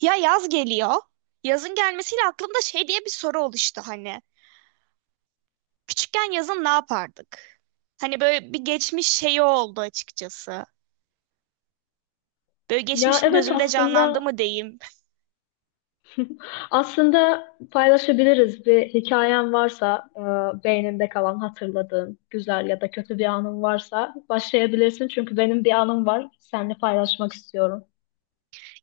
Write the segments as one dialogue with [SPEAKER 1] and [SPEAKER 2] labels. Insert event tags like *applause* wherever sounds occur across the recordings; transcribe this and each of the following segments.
[SPEAKER 1] Ya, yaz geliyor. Yazın gelmesiyle aklımda şey diye bir soru oluştu hani. Küçükken yazın ne yapardık? Hani böyle bir geçmiş şeyi oldu açıkçası. Böyle
[SPEAKER 2] Ya
[SPEAKER 1] geçmişim
[SPEAKER 2] evet
[SPEAKER 1] gözümde canlandı
[SPEAKER 2] aslında
[SPEAKER 1] mı diyeyim.
[SPEAKER 2] *laughs* aslında paylaşabiliriz bir hikayen varsa beyninde kalan hatırladığın güzel ya da kötü bir anın varsa başlayabilirsin çünkü benim bir anım var seninle paylaşmak istiyorum.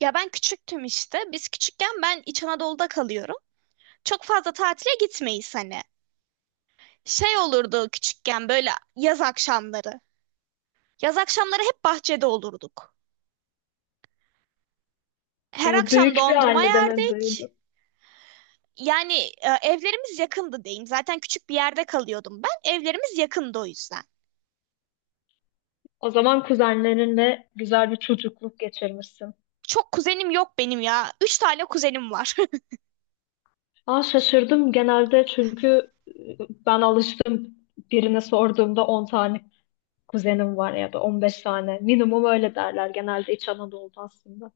[SPEAKER 1] Ya ben küçüktüm işte. Biz küçükken ben İç Anadolu'da kalıyorum. Çok fazla tatile gitmeyiz hani. Şey olurdu küçükken böyle yaz akşamları. Yaz akşamları hep bahçede olurduk. Her akşam
[SPEAKER 2] Büyük bir
[SPEAKER 1] dondurma
[SPEAKER 2] ailedemin
[SPEAKER 1] yerdik.
[SPEAKER 2] büyüdüm.
[SPEAKER 1] Yani evlerimiz yakındı diyeyim. Zaten küçük bir yerde kalıyordum ben. Evlerimiz yakındı o yüzden.
[SPEAKER 2] O zaman kuzenlerinle güzel bir çocukluk geçirmişsin.
[SPEAKER 1] Çok kuzenim yok benim ya. Üç tane kuzenim var.
[SPEAKER 2] Aa, şaşırdım genelde çünkü ben alıştım birine sorduğumda 10 tane kuzenim var ya da 15 tane minimum öyle derler genelde İç Anadolu'da aslında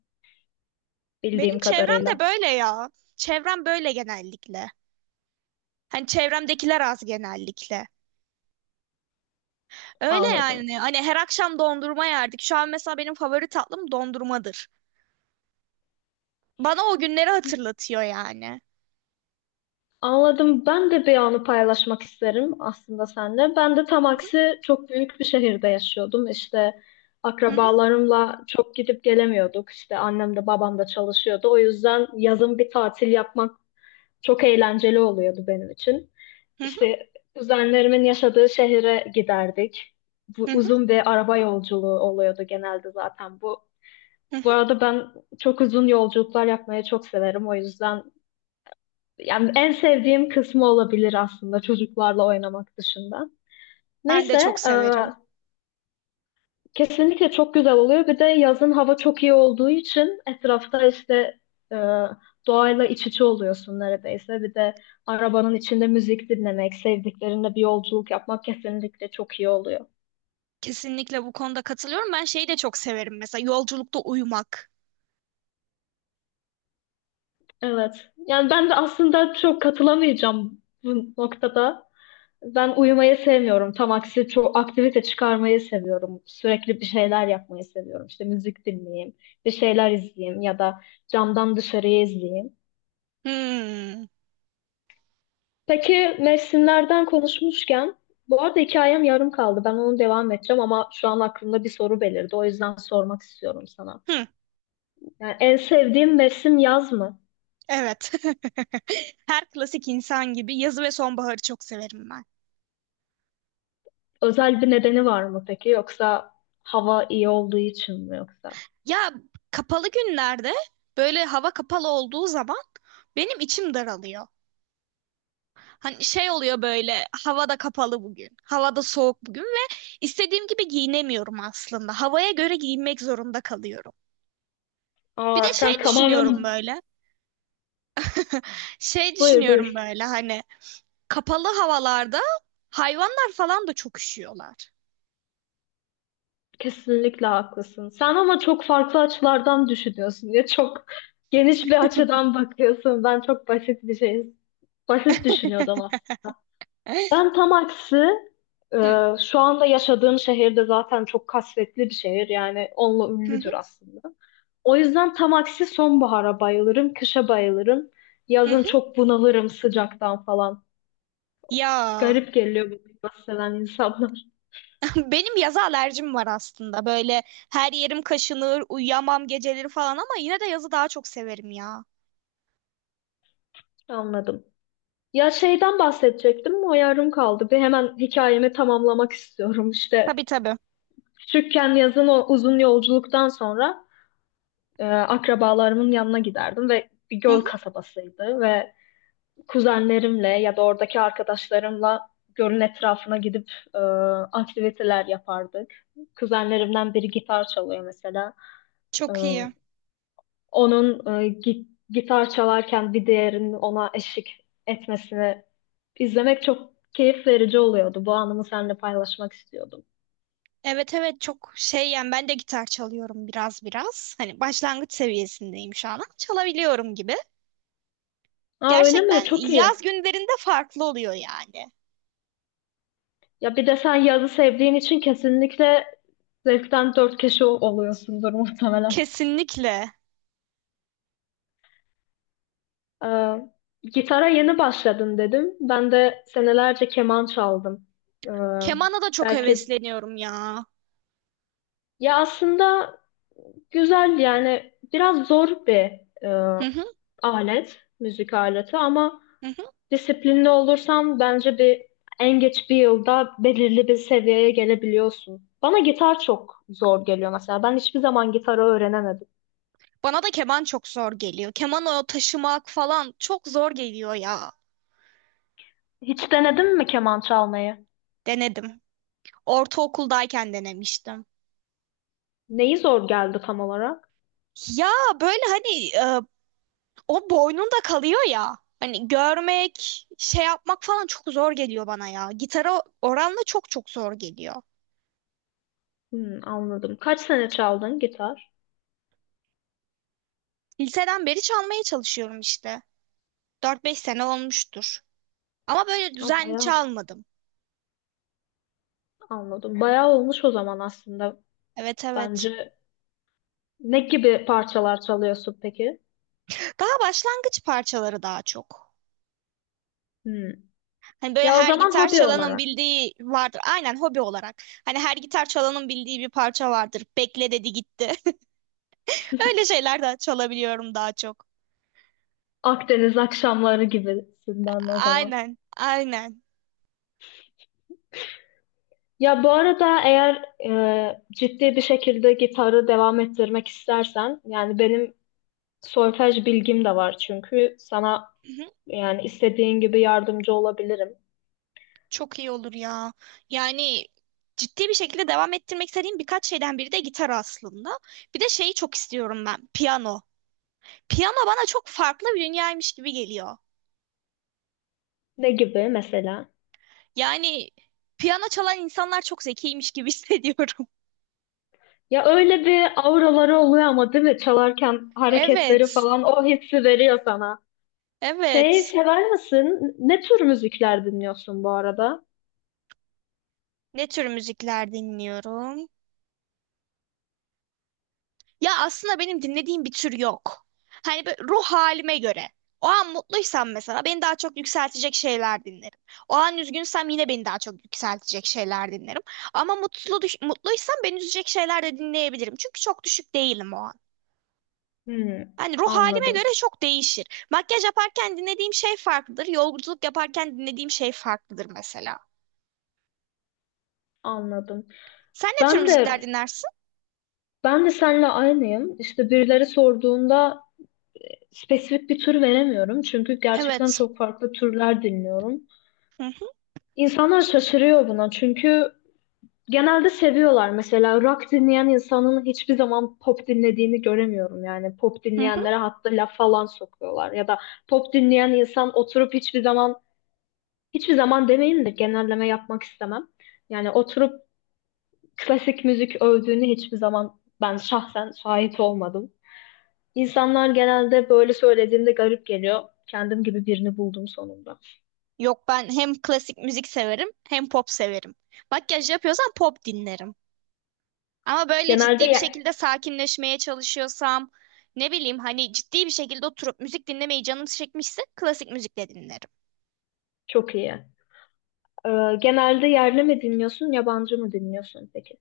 [SPEAKER 1] *laughs* Benim
[SPEAKER 2] bildiğim
[SPEAKER 1] çevrem de
[SPEAKER 2] kadarıyla
[SPEAKER 1] böyle ya. Çevrem böyle genellikle. Hani çevremdekiler az genellikle. Öyle
[SPEAKER 2] anladım.
[SPEAKER 1] yani. Hani her akşam dondurma yerdik. Şu an mesela benim favori tatlım dondurmadır. Bana o günleri hatırlatıyor yani.
[SPEAKER 2] Anladım. Ben de bir anı paylaşmak isterim aslında seninle. Ben de tam aksi çok büyük bir şehirde yaşıyordum. İşte
[SPEAKER 1] Hı hı,
[SPEAKER 2] akrabalarımla çok gidip gelemiyorduk. İşte annem de babam da çalışıyordu. O yüzden yazın bir tatil yapmak çok eğlenceli oluyordu benim için.
[SPEAKER 1] hı hı,
[SPEAKER 2] İşte kuzenlerimin yaşadığı şehre giderdik. Bu
[SPEAKER 1] hı hı,
[SPEAKER 2] uzun bir araba yolculuğu oluyordu genelde zaten bu.
[SPEAKER 1] hı
[SPEAKER 2] Bu
[SPEAKER 1] hı.
[SPEAKER 2] arada ben çok uzun yolculuklar yapmayı çok severim. O yüzden yani en sevdiğim kısmı olabilir aslında çocuklarla oynamak dışında.
[SPEAKER 1] Ben de
[SPEAKER 2] Neyse,
[SPEAKER 1] çok
[SPEAKER 2] e,
[SPEAKER 1] severim.
[SPEAKER 2] kesinlikle çok güzel oluyor. Bir de yazın hava çok iyi olduğu için etrafta işte e, doğayla iç içe oluyorsun neredeyse. Bir de arabanın içinde müzik dinlemek, sevdiklerinle bir yolculuk yapmak kesinlikle çok iyi oluyor.
[SPEAKER 1] Kesinlikle bu konuda katılıyorum. Ben şeyi de çok severim mesela yolculukta uyumak.
[SPEAKER 2] Evet. Yani ben de aslında çok katılamayacağım bu noktada. Ben uyumayı sevmiyorum. Tam aksi çok aktivite çıkarmayı seviyorum. Sürekli bir şeyler yapmayı seviyorum. İşte müzik dinleyeyim, bir şeyler izleyeyim ya da camdan dışarıyı izleyeyim.
[SPEAKER 1] Hmm.
[SPEAKER 2] Peki mevsimlerden konuşmuşken bu arada hikayem yarım kaldı. Ben onu devam edeceğim ama şu an aklımda bir soru belirdi. O yüzden sormak istiyorum sana.
[SPEAKER 1] Hı,
[SPEAKER 2] Yani en sevdiğin mevsim yaz mı?
[SPEAKER 1] evet. *laughs* Her klasik insan gibi yazı ve sonbaharı çok severim ben.
[SPEAKER 2] Özel bir nedeni var mı peki? Yoksa hava iyi olduğu için mi yoksa?
[SPEAKER 1] Ya kapalı günlerde böyle hava kapalı olduğu zaman benim içim daralıyor. Hani şey oluyor böyle havada kapalı bugün, havada soğuk bugün ve istediğim gibi giyinemiyorum aslında. Havaya göre giyinmek zorunda kalıyorum. Bir
[SPEAKER 2] Aa,
[SPEAKER 1] de şey
[SPEAKER 2] sen tamamen
[SPEAKER 1] düşünüyorum
[SPEAKER 2] *laughs*
[SPEAKER 1] böyle, şey
[SPEAKER 2] buyur
[SPEAKER 1] düşünüyorum
[SPEAKER 2] buyur.
[SPEAKER 1] böyle hani kapalı havalarda hayvanlar falan da çok üşüyorlar.
[SPEAKER 2] Kesinlikle haklısın. Sen ama çok farklı açılardan düşünüyorsun ya çok geniş bir açıdan bakıyorsun. Ben çok basit bir şey, basit düşünüyordum
[SPEAKER 1] *laughs*
[SPEAKER 2] aslında.
[SPEAKER 1] Hı,
[SPEAKER 2] Ben tam aksi e,
[SPEAKER 1] hı,
[SPEAKER 2] şu anda yaşadığım şehirde zaten çok kasvetli bir şehir yani onunla
[SPEAKER 1] hı,
[SPEAKER 2] ünlüdür aslında. O yüzden tam aksi sonbahara bayılırım, kışa bayılırım. Yazın
[SPEAKER 1] hı.
[SPEAKER 2] çok bunalırım sıcaktan falan.
[SPEAKER 1] Ya.
[SPEAKER 2] Garip geliyor bu klimayı seven insanlar. *laughs*
[SPEAKER 1] Benim yaza alerjim var aslında. Böyle her yerim kaşınır, uyuyamam geceleri falan ama yine de yazı daha çok severim ya.
[SPEAKER 2] Anladım. Ya şeyden bahsedecektim o yarım kaldı. Bir hemen hikayemi tamamlamak istiyorum. İşte
[SPEAKER 1] Tabii tabii.
[SPEAKER 2] küçükken yazın o uzun yolculuktan sonra akrabalarımın yanına giderdim ve bir
[SPEAKER 1] Hı
[SPEAKER 2] göl
[SPEAKER 1] hı.
[SPEAKER 2] kasabasıydı ve kuzenlerimle ya da oradaki arkadaşlarımla gölün etrafına gidip aktiviteler yapardık. Kuzenlerimden biri gitar çalıyor mesela. E,
[SPEAKER 1] Çok iyi.
[SPEAKER 2] Onun gitar çalarken bir diğerinin ona eşlik etmesini izlemek çok keyif verici oluyordu. Bu anımı seninle paylaşmak istiyordum.
[SPEAKER 1] Evet evet çok şey yani ben de gitar çalıyorum biraz biraz. Hani başlangıç seviyesindeyim şu an ama çalabiliyorum gibi.
[SPEAKER 2] Aa, öyle mi?
[SPEAKER 1] Gerçekten
[SPEAKER 2] Çok
[SPEAKER 1] yaz
[SPEAKER 2] iyi.
[SPEAKER 1] günlerinde farklı oluyor yani.
[SPEAKER 2] Ya bir de sen yazı sevdiğin için kesinlikle zevkten dört kişi oluyorsundur muhtemelen.
[SPEAKER 1] Kesinlikle.
[SPEAKER 2] Ee, Gitara yeni başladın dedim. Ben de senelerce keman çaldım. Ee,
[SPEAKER 1] Kemana da çok
[SPEAKER 2] Belki
[SPEAKER 1] hevesleniyorum ya.
[SPEAKER 2] ya aslında güzel yani biraz zor bir e,
[SPEAKER 1] Hı hı,
[SPEAKER 2] alet, müzik aleti ama
[SPEAKER 1] hı hı.
[SPEAKER 2] disiplinli olursan bence bir en geç bir yılda belirli bir seviyeye gelebiliyorsun. Bana gitar çok zor geliyor mesela. Ben hiçbir zaman gitarı öğrenemedim.
[SPEAKER 1] Bana da keman çok zor geliyor. Keman o taşımak falan çok zor geliyor ya.
[SPEAKER 2] Hiç denedin mi keman çalmayı?
[SPEAKER 1] Denedim. Ortaokuldayken denemiştim.
[SPEAKER 2] Neyi zor geldi tam olarak?
[SPEAKER 1] Ya böyle hani o boynunda kalıyor ya. Hani görmek, şey yapmak falan çok zor geliyor bana ya. Gitara oranla çok çok zor geliyor.
[SPEAKER 2] Hmm, anladım. Kaç sene çaldın gitar?
[SPEAKER 1] Liseden beri çalmaya çalışıyorum işte. Dört beş sene olmuştur. Ama böyle
[SPEAKER 2] Ha,
[SPEAKER 1] düzenli
[SPEAKER 2] bayağı
[SPEAKER 1] çalmadım.
[SPEAKER 2] anladım. Bayağı olmuş o zaman aslında
[SPEAKER 1] Evet evet.
[SPEAKER 2] bence. Ne gibi parçalar çalıyorsun peki?
[SPEAKER 1] Daha başlangıç parçaları daha çok.
[SPEAKER 2] Hmm.
[SPEAKER 1] Hani böyle
[SPEAKER 2] Ya o
[SPEAKER 1] her
[SPEAKER 2] zaman
[SPEAKER 1] gitar
[SPEAKER 2] hobi
[SPEAKER 1] çalanın
[SPEAKER 2] olarak.
[SPEAKER 1] bildiği vardır. Aynen hobi olarak. Hani her gitar çalanın bildiği bir parça vardır. Bekle dedi gitti. Öyle şeyler de çalabiliyorum daha çok.
[SPEAKER 2] Akdeniz akşamları gibisinden o zaman.
[SPEAKER 1] Aynen, aynen.
[SPEAKER 2] Ya bu arada eğer ciddi bir şekilde gitarı devam ettirmek istersen, yani benim solfej bilgim de var çünkü sana
[SPEAKER 1] Hı hı.
[SPEAKER 2] yani istediğin gibi yardımcı olabilirim.
[SPEAKER 1] Çok iyi olur ya. Yani ciddi bir şekilde devam ettirmek istediğim birkaç şeyden biri de gitar aslında. Bir de şeyi çok istiyorum ben, piyano. Piyano bana çok farklı bir dünyaymış gibi geliyor.
[SPEAKER 2] Ne gibi mesela?
[SPEAKER 1] Yani piyano çalan insanlar çok zekiymiş gibi *laughs* hissediyorum.
[SPEAKER 2] Ya öyle bir auraları oluyor ama değil mi? Çalarken hareketleri
[SPEAKER 1] Evet,
[SPEAKER 2] falan o hissi veriyor sana. Şey
[SPEAKER 1] evet.
[SPEAKER 2] sever misin? Ne tür müzikler dinliyorsun bu arada?
[SPEAKER 1] Ne tür müzikler dinliyorum? Ya aslında benim dinlediğim bir tür yok. Hani böyle ruh halime göre. O an mutluysam mesela beni daha çok yükseltecek şeyler dinlerim. O an üzgünsem yine beni daha çok yükseltecek şeyler dinlerim. Ama mutluysam beni üzecek şeyler de dinleyebilirim. Çünkü çok düşük değilim o an.
[SPEAKER 2] Hmm,
[SPEAKER 1] Hani ruh halime göre
[SPEAKER 2] anladım.
[SPEAKER 1] çok değişir. Makyaj yaparken dinlediğim şey farklıdır. Yolculuk yaparken dinlediğim şey farklıdır mesela.
[SPEAKER 2] Anladım.
[SPEAKER 1] Sen ne tür
[SPEAKER 2] Ben
[SPEAKER 1] müzikler
[SPEAKER 2] de
[SPEAKER 1] dinlersin?
[SPEAKER 2] ben de seninle aynıyım. İşte birileri sorduğunda spesifik bir tür veremiyorum. Çünkü gerçekten
[SPEAKER 1] Evet.
[SPEAKER 2] çok farklı türler dinliyorum.
[SPEAKER 1] Hı hı.
[SPEAKER 2] İnsanlar şaşırıyor buna. Çünkü genelde seviyorlar. Mesela rock dinleyen insanın hiçbir zaman pop dinlediğini göremiyorum. Yani pop
[SPEAKER 1] Hı.
[SPEAKER 2] dinleyenlere hatta laf falan sokuyorlar. Ya da pop dinleyen insan oturup hiçbir zaman, hiçbir zaman demeyeyim de genelleme yapmak istemem. Yani oturup klasik müzik övdüğünü hiçbir zaman ben şahsen şahit olmadım. İnsanlar genelde böyle söylediğimde garip geliyor. Kendim gibi birini buldum sonunda.
[SPEAKER 1] Yok ben hem klasik müzik severim hem pop severim. Makyaj yapıyorsam pop dinlerim. Ama böyle
[SPEAKER 2] Genelde
[SPEAKER 1] ciddi bir
[SPEAKER 2] ye-
[SPEAKER 1] şekilde sakinleşmeye çalışıyorsam ne bileyim hani ciddi bir şekilde oturup müzik dinlemeyi canım çekmişse klasik müzikle dinlerim.
[SPEAKER 2] Çok iyi. Genelde yerli mi dinliyorsun, yabancı mı dinliyorsun peki?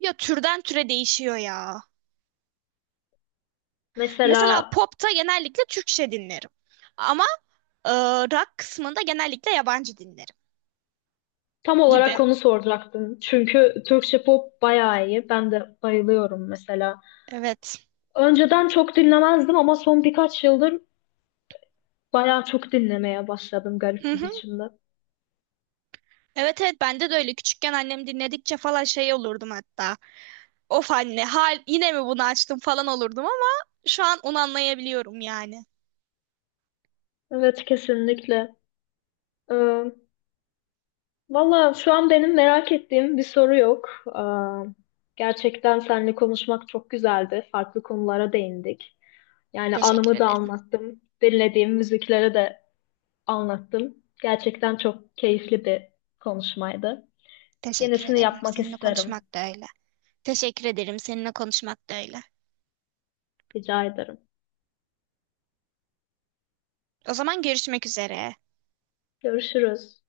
[SPEAKER 1] Ya türden türe değişiyor ya.
[SPEAKER 2] Mesela
[SPEAKER 1] Mesela popta genellikle Türkçe dinlerim. Ama e, rock kısmında genellikle yabancı dinlerim
[SPEAKER 2] tam
[SPEAKER 1] gibi.
[SPEAKER 2] olarak onu soracaktım. Çünkü Türkçe pop bayağı iyi. Ben de bayılıyorum mesela.
[SPEAKER 1] Evet.
[SPEAKER 2] Önceden çok dinlemezdim ama son birkaç yıldır bayağı çok dinlemeye başladım
[SPEAKER 1] Hı
[SPEAKER 2] garip bir
[SPEAKER 1] hı.
[SPEAKER 2] biçimde.
[SPEAKER 1] Evet evet bende de öyle. Küçükken annem dinledikçe falan şey olurdum hatta. Of anne, hal yine mi bunu açtım falan olurdum ama şu an onu anlayabiliyorum yani.
[SPEAKER 2] Evet kesinlikle. Ee, Valla şu an benim merak ettiğim bir soru yok. Gerçekten seninle konuşmak çok güzeldi. Farklı konulara değindik. Yani
[SPEAKER 1] Teşekkür
[SPEAKER 2] anımı da
[SPEAKER 1] ederim.
[SPEAKER 2] anlattım. Dinlediğim müziklere de anlattım. Gerçekten çok keyifli bir konuşmaydı.
[SPEAKER 1] Teşekkür
[SPEAKER 2] Yenisini
[SPEAKER 1] ederim.
[SPEAKER 2] yapmak
[SPEAKER 1] Seninle
[SPEAKER 2] isterim.
[SPEAKER 1] konuşmak da öyle. Teşekkür ederim. Seninle konuşmak da öyle.
[SPEAKER 2] Rica ederim.
[SPEAKER 1] O zaman görüşmek üzere.
[SPEAKER 2] Görüşürüz.